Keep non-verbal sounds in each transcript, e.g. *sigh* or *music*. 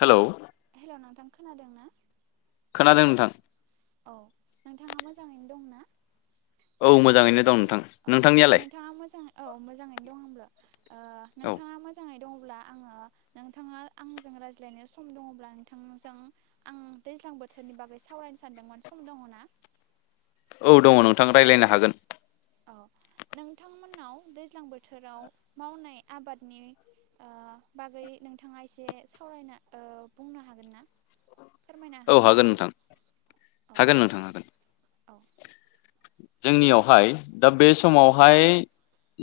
Hello hello नोंथां खोनादों ना? खोनादों नोंथां। औ नोंथाङा मोजाङैनो दं ना? औ मोजाङैनो दं। नोंथां अ नोंथांनियालाय नोंथाङा मोजाङै औ मोजाङैनो दं आंबो। ओ औ नोंथाङा मोजाङै दङ अब्ला आङो नोंथाङा आंजों रायज्लायनो सम दङब्ला नोंथांजों आं दैज्लां बोथोरनि बागै सावरायनो सानदोंमोन सम दङ ना? औ दङ नोंथां रायलायनो हागोन। औ नोंथांमोननाव दैज्लां बोथोराव मावनाय आबादनि ओ बागै नोंथाङा एसे सावरायना ओ बुंनो हागोन ना? फोरमायना औ होनो हागोन नोंथां औ हागोन नोंथां हागोन। औ जोंनियावहाय दा बे समावहाय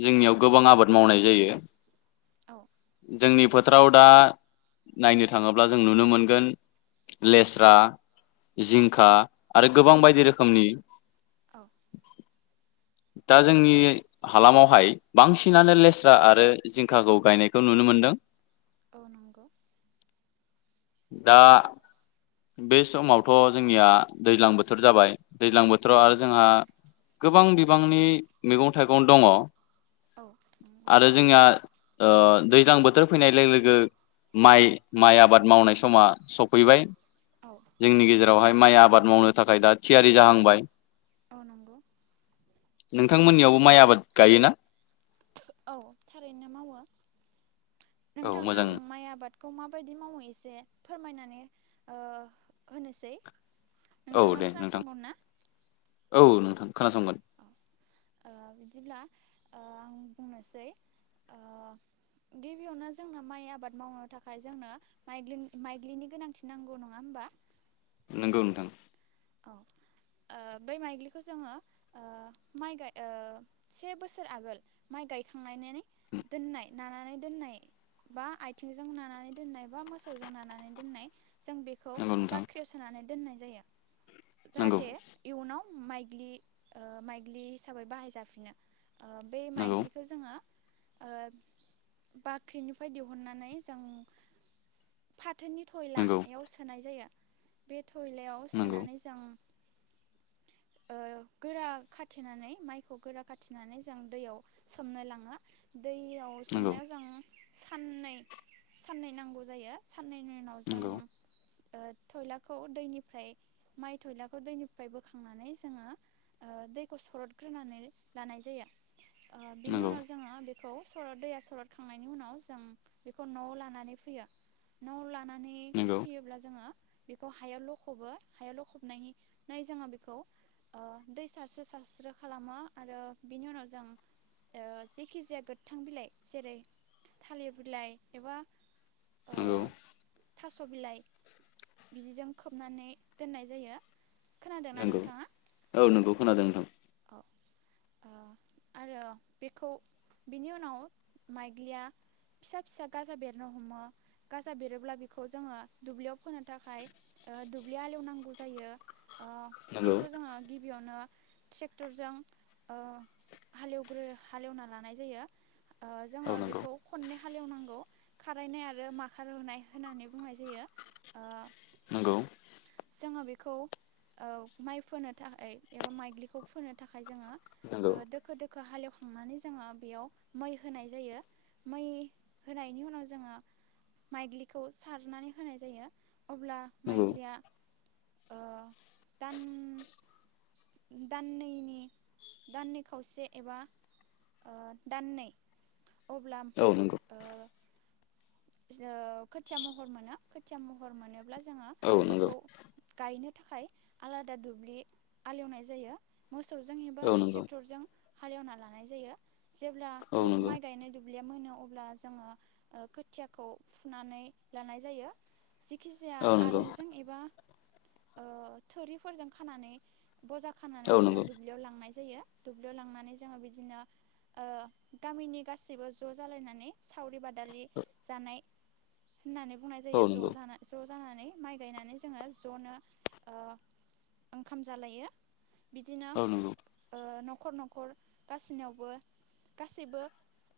जोंनियाव गोबां आबाद मावनाय जायो। औ जोंनि फोथाराव दा नायनो थाङोब्ला जों नुनो मोनगोन लेस्रा जिं खा आरो गोबां औ बायदि रोखोमनि औ दा जोंनि हालामावहाय औ बांसिनानो लेस्रा आरो जिंखाखौ गायनायखौ नुनो मोनदों। औ नंगौ दा बे समावथ' जोंनिया दैज्लां बोथोर जाबाय दैज्लां बोथोराव आरो जोंहा गोबां बिबांनि मैगं थाइगं दङ। औ नंगौ आरो जोंहा ओ दैज्लां बोथोर फैनाय लोगो लोगो माइ माइ आबाद मावनाय समा सफैबाय। औ जोंनि गेजेरावहाय माइ आबाद मावनो थाखाय दा थियारि जाहांबाय अ नंगौ नोंथांमोननियावबो माइ आबाद गायोना? औ थारैनो मावो औ नोंथांनो मोजां आं माइ आबादखौ मा माबायदि मावो एसे फोरमायनानै ओ होनोसै। औ नोंथाङा दे नोंथां खोनासंगोन ना? औ नोंथां खोनासंगोन। ओ बिदिब्ला ओ आं बुंनोसै ओ गिबियावनो जोंनो माइ आबाद मावनो थाखाय जोंनो माइगि माइग्लिनि गोनांथि नांगौ नङा होमबा नंगौ नोंथां। औ ओ बै माइग्लिखौ जोङो ओ माइ गाय ओ से बोसोर आगोल माइ गायखांनानै दोननाय नानानै दोननाय बा आथिंजों नानानै दोननाय बा मोसौजों नानानै दोननाय जों बेखौ नोंगौ नोंथां बाख्रियाव सोनानै दोननाय जायो नोंगौ जाहाथे इयुनाव माइग्लि ओ माइग्लि हिसाबै बाहायजाफिनो। ओ बे माइग्लिखौ जोङो ओ बाख्रिनिफ्राय दिहुननानै जों फा थोनि थयला नोंगौ बेयाव सोनाय जायो। बे थयलायाव। नोंगौ नोंगौ होनानै जों ओ गोरा खाथिनानै माइखौ गोरा खाथिनानै जों दैयाव सोमनो लाङो। दैयाव नोंगौ सोमनायाव जों साननै साननै नांगौ जायो साननैनि उनाव जों नोंगौ ओ थयलाखौ दैनिफ्राय माइ थयलाखौ दैनिफ्राय बोखां खांनानै जोङो ओ दैखौ सरदग्रोनानै लानाय जायो। ओ बिनि नोंगौ उनाव जोङो बे खौ सरद दैया सरद खांनायनि उनाव जों बेखौ न' लानानै फैयो न'आव ला नानै नोंगौ फैयोब्ला जोङो बेखौ हायाव लखबो हायाव लखबनायनि नाय जोङो बे खौ ओ दै सारस्रो सारस्रो खालामो आरो बिनि उनाव जों ओ जेखि जाया गोथां बिलाइ जेरै थालिर बिलाइ एबा ओ नंगौ। थास' बिलाइ बिदिजों खोबनानै दोननाय जायो। खोनादोंना नंगौ नोंथाङा औ नोंगौ खोनादों नोंथां। औ ओ आरो बेखौ बेनि उनाव माइग्लिया फिसा फिसा गाजा बेरनो हमो गाजा बेरोब्ला बेखौ जोङो दुब्लियाव फोनो थाखाय ओ दुब्लि हालेवनांगौ जायो। ओ नोंगौ बेखौ जोङो गिबियावनो ट्रेक्टरजों ओ हालेवग्रो हालेवना लानाय जायो। ओ जोङो औ नोंगौ बेखौ खननै हालेवनांगौ खारायनाय आरो माखारहोनाय होननानै बुंनाय जायो ओ नंगौ जोङो बेखौ ओ माइ फोनो थाखाय एबा माइग्लि खौ फोनो थाखाय जोङो ओ नोंगौ दोखो दोखो हालेव खांनानै जोङो बेयाव मै होनाय जायो मै होनायनि उनाव जोङो माइग्लिखौ सारनानै होनाय जायो। अब्ला नोंगौ माइग्लिया ओ दान दाननैनि दाननै खावसे एबा ओ दाननै अब्ला औ नोंगौ ओ खोथिया महर मोनो खोथिया महर मोनोब्ला जोङो औ नंगौ बेखौ गायनो खाय आलादा दुब्लि आलेवनाय जायो मोसौजों एबा औ नंगौ ट्रेक्टरजों हालेवना लानाय जायो जेब्ला औ दु नंगौ माइ गायनाय दुब ब्लिया मोनो अब्ला जोङो ओ खोथ थियाखौ फुनानै लानाय जायो। जेखि जाया औ नंगौ आरंजों एबा ओ थुरिफोरजों खानानै बजा खानानै औ जोङो नंगौ दुब्लियाव लांनाय जायो दुब्लियाव लांनानै जोङो बिदिनो ओ गामिनि गाैसिबो ज जालायनानै सावरि बादालि जानाय। होननानै बुंनाय औ जायो ज नंगौ जाना ज जानानै माइ गायनानै जोङो जनो ओ ओंखाम जालायो बिदिनो औ नंगौ ओ नख खर नखर गासिनियावबो गासिबो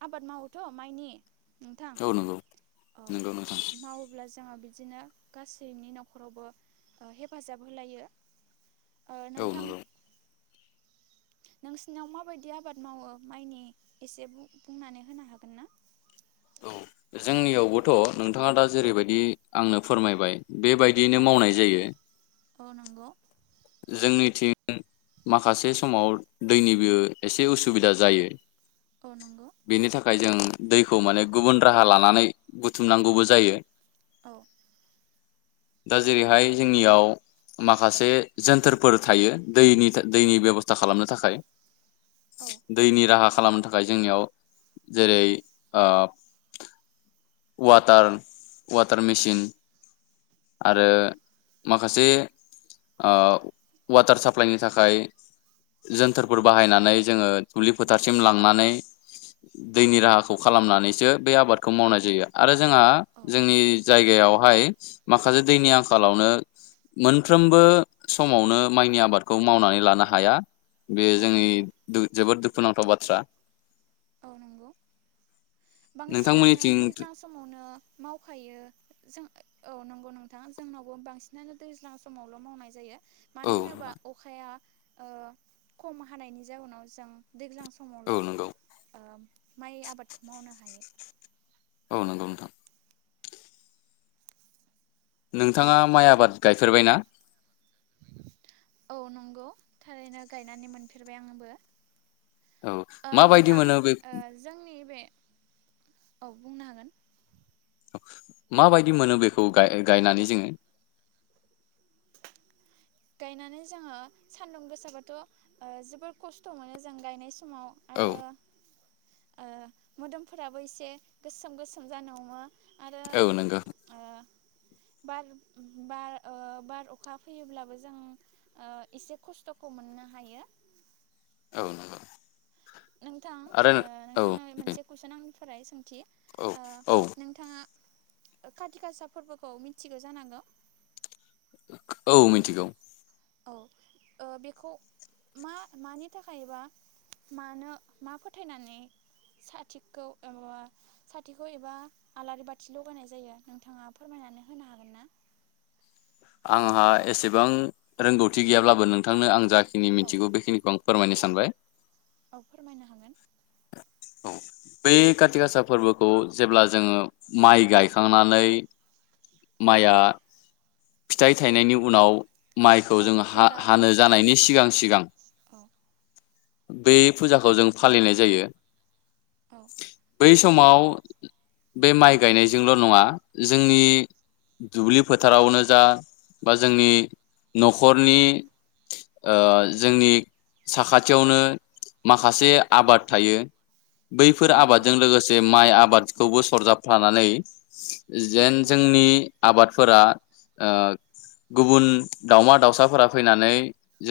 आबाद मावोथ माइनि नोंथां। औ नंगौ औ नंगौ नोंथां मावोब्ला ज जोंहा बिदिनो गासैनि नखरावबो ओ हेफाजाब होलायो। ओ औ नोंथां। नंगौ नोंसिनाव माबायदि आबाद मावो माइनि एसे बुं बुंनानै होनो हागोन ना। औ जोंनियावबोथ नोंथाङा दा जेरैबायदि आंनो फोरमायबाय। बेबायदियैनो औ मावनाय जायो। औ नंगौ जोंनिथिं माखासे समाव दैनिबो एसे उसुबिदा जायो। औ नंगौ। बेनि थाखाय जों दैखौ माने गुबुन राहा लानानै बुथुमनांगौबो जायो। औ। दा जेरैहाय जोंनियाव माखासे जोन्थोरफोर थायो दैनि दैनि बेबस्था खालामनो थाखाय। औ दैनि राहा। खालामनो थाखाय जोंनियाव जेरै ओ वाटार वाटार मेचिन। औ आरो माखासे ओ वाटार साप्लाइनि थाखाय जोनथोरफोर बाहायनानै जोङो दुब्लि फोथारसिम लांनानै दैनि राहाखौ खालामनानैसो बे आबादखौ मावनाय जायो आरो जोंहा औ जोंनि जाय गायावहाय माखासे दैनि आंखालावनो मोनफ्रोमबो समावनो माइनि आबादखौ मावनानै लानो हाया। बेयो औ जोंनि नंगौ जोबोद दु खुनांथाव बाथ्रा। औ नंगौ बांसिनानो नोंथांमोननिथिं दैज्लां समावनो मावखायो जों औ नंगौ नोंथां जोंनावबो बांसिनानो दैज्लां समावल मावनाय जायो। औ मानो होनोबा अखाया ओ खम हानायनि जाउनाव जों दैज्लां समावल औ नंगौ ओ माइ आबादखौ मावनो हायो। औ नंगौ नोंथां। नोंथाङा माइ आबाद गायफेरबाय ना? *unintelligible* औ नंगौ थारैनो गायनानै मोनफेरबाय आंबो। औ ओ माबायदि नोंथां मोनो बे ओ जोंनि बे औ बुंनो हागोन। माबायदि मोनो बेखौ गायनानै जोङो। गायनानै जोङो सान्दुं गोसाबथ ओ जोबोर खस्थ मोनो जों गायनाय सम फुंआव औ आरो ओ मोदोमफोराबो एसे गोसोम गोसोम जानो हमो। आरो औ नंगौ ओ बार बार ओ बार अखा फोयोबाबो जों ओ एसे खस्थखौ मोननो हायो। औ नंगौ। नोंथां आरो ओ औ नोंथांनो मोनसे कुइसन आं फराय सों अके औ ओ औ नोंथाङा। खाथि गासा फोरबोखौ मिथिगौ जानांगौ। औ मिथिगौ। औ ओ बेखौ मा मानि थाखाय एबा मानो मा फोथायनानै साथिखौ साथिखौ एबा आलारि बाथि लगायनाय जायो नोंथाङा फोरमायनानै होनो हागोन ना? आंहा एसेबां रोंगौथि गैयाब्लाबो नोंथांनो आं जाख खिनि औ मिथिगौ बेखिनिखौ आं फोरमायनो सानबाय। औ फोरमायनो हागोन। औ बै खाथि गासा फोरबोखौ जेब्ला जोङो माइ गायखांनानै माइआ फिथाइ थायनायनि उनाव माइखौ औ जों जेब्ला हा-हानो जानायनि सिगां सिगां औ बे फुजाखौ जों फालिनाय जायो। औ बै समाव बे माइ गायनायजोंल' नङा जोंनि बै दुब्लि फोथारावनो जा बा जोंनि न'खरनि जोंनि साखाथियावनो माखासे आबाद थायो। औ बैफोर नंगौ आबादजों लोगोसे माइ आबाद खौबो सरजाबफानानै जेन औ जोंनि आबादफोरा ओ गुबुन दाावमा दाउसाफोरा फैनानै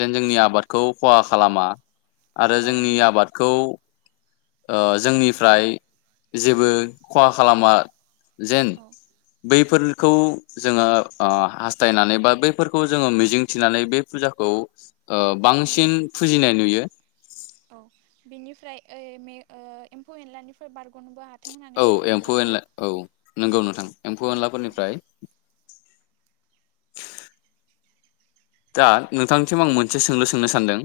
जेन जोंनि आबादखौ खहा खालामा आरो औ जोंनि नंगौ आबादखौ ओ जोंनिफ्राय जेबो खहा खालामा जेन औ बैफोर खौ जोङो ओ हास्थायनानै बा बैफोरखौ जोङो मिजिंथिनानै बे फुजाखौ ओ औ बांसिन फुजिनाय नुयो *unintelligible* औ बिनिफ्राय ओ मे एम्फौ एनलानिफ्राय बारग'नोबो हा औ एम्फौ एनला औ नॊंगौ औ नोंथां एम्फौ औ एनलाफोरनिफ्राय दा नोंथांनिसिम आं मोनसे सोंलु सोंनो सानदों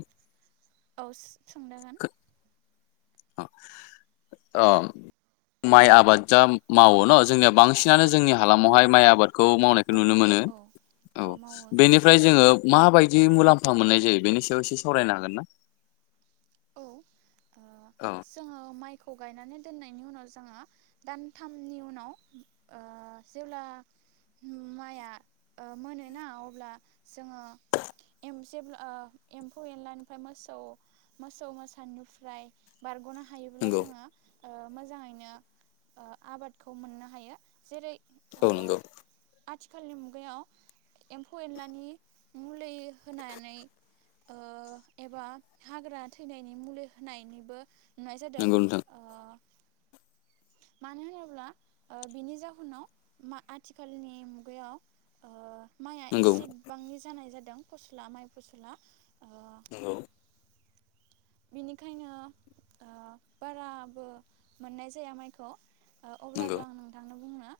औ सो सोंजागोन अ माइ आबाद जा मावो न जोंनिया बांसिनानो जोंनि औ हालामावहाय माइ आबादखौ मावनायखौ औ नुनो मावो मोनो औ औ बेनिफ्राय जोङो माबायदि मुलाम्फा मोननाय जायो बेनि सायाव एसे सावरायनो हागोन ना? औ। औ जोङो माइ खौ गायनानै दोननायनि उनाव जोङो दानथामनि उनाव जेब्ला माइआ ओ मोनोना अब्ला जोङो जेब्ला ओ एम्फौ एनलानिफ्राय मोसौ मोसौ मोसानिफ्राय बारग'ना हायोब्ला नंगौ जोङो ओ मोजाङैनो ओ आबादखौ मोननो हायो जेरै ओ औ नंगौ। आथिखालनि मुगायाव एम्फौ एनलानि मुलै होनानै ओ एबा हाग्रा थैनायनि मुलि होनायनिबो नाय जादों नंगौ नोंथां मानो होनोब्ला ओ बिनि जाहोनाव मा आथिखालनि मुगायाव ओ माइआ नंगौ एसे बिबांनि जानाय जादों फस्ला माइ फसला ओ। नंगौ। बेनिखायनो ओ बाराबो मोननाय जा जाया माइखौ ओ अब्लाबो नंगौ आं नोंथांनो ब बुंनो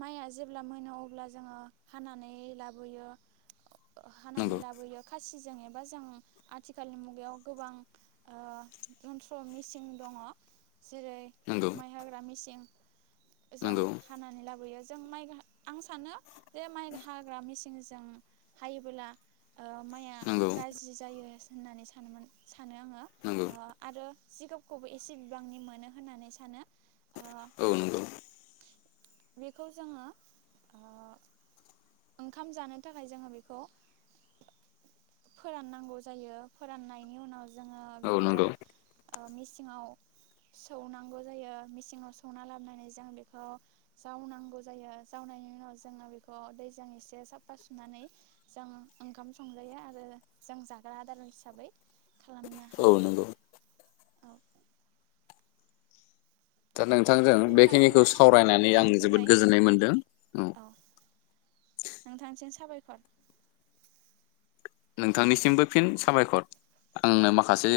माइआ जेब्ला मोनो अब्ला जोङो हानानै लाबोयो। हानानै नंगौ लाबोयो खासि। जेबा जों आथिखाल मुगायाव गोबां ओ जन्त्र मि दङ जेरै नंगौ। माइ हाग्रा मेसें जों नंगौ हानानै लाबोयो। जों माइ आं सानो जे माइ हाग्रा मेचिनजों हायोबोला। माइआ नंगौ गाज्रि जायो। होननानै सानोमोन सानो आङो नंगौ ओ आरो। सिग खौबो एसे बिबांनि मोनो होननानै सानो। ओ औ नंगौ बेखौ जोङो ओ ओंखाम जानो थाखाय जोङो बेखौ फोराननांगौ जायो फोराननायनि उनाव ज जोङो औ बेखौ नंगौ मिस मेसिङाव सौनांगौ जायो मिसिङाव सौना लाबोनानै जों बेखौ जावनांगौ जायो जावनायनि उनाव जोङो बेखौ दैजों एसे साफा सुनानै जों ओंखाम संजायो आरो जों जाग्रा आदार हिसाबै खालामनो औ हायो। नंगौ औ दा नोंथांजों नोंथां बेखिनिखौ जोंना समा सावरायनानै आं जानानै जोबोद फैबाय गोजोननाय मोनदों। औ खर नोंथांनिसिमबो फिन साबायखर आंनो माखासे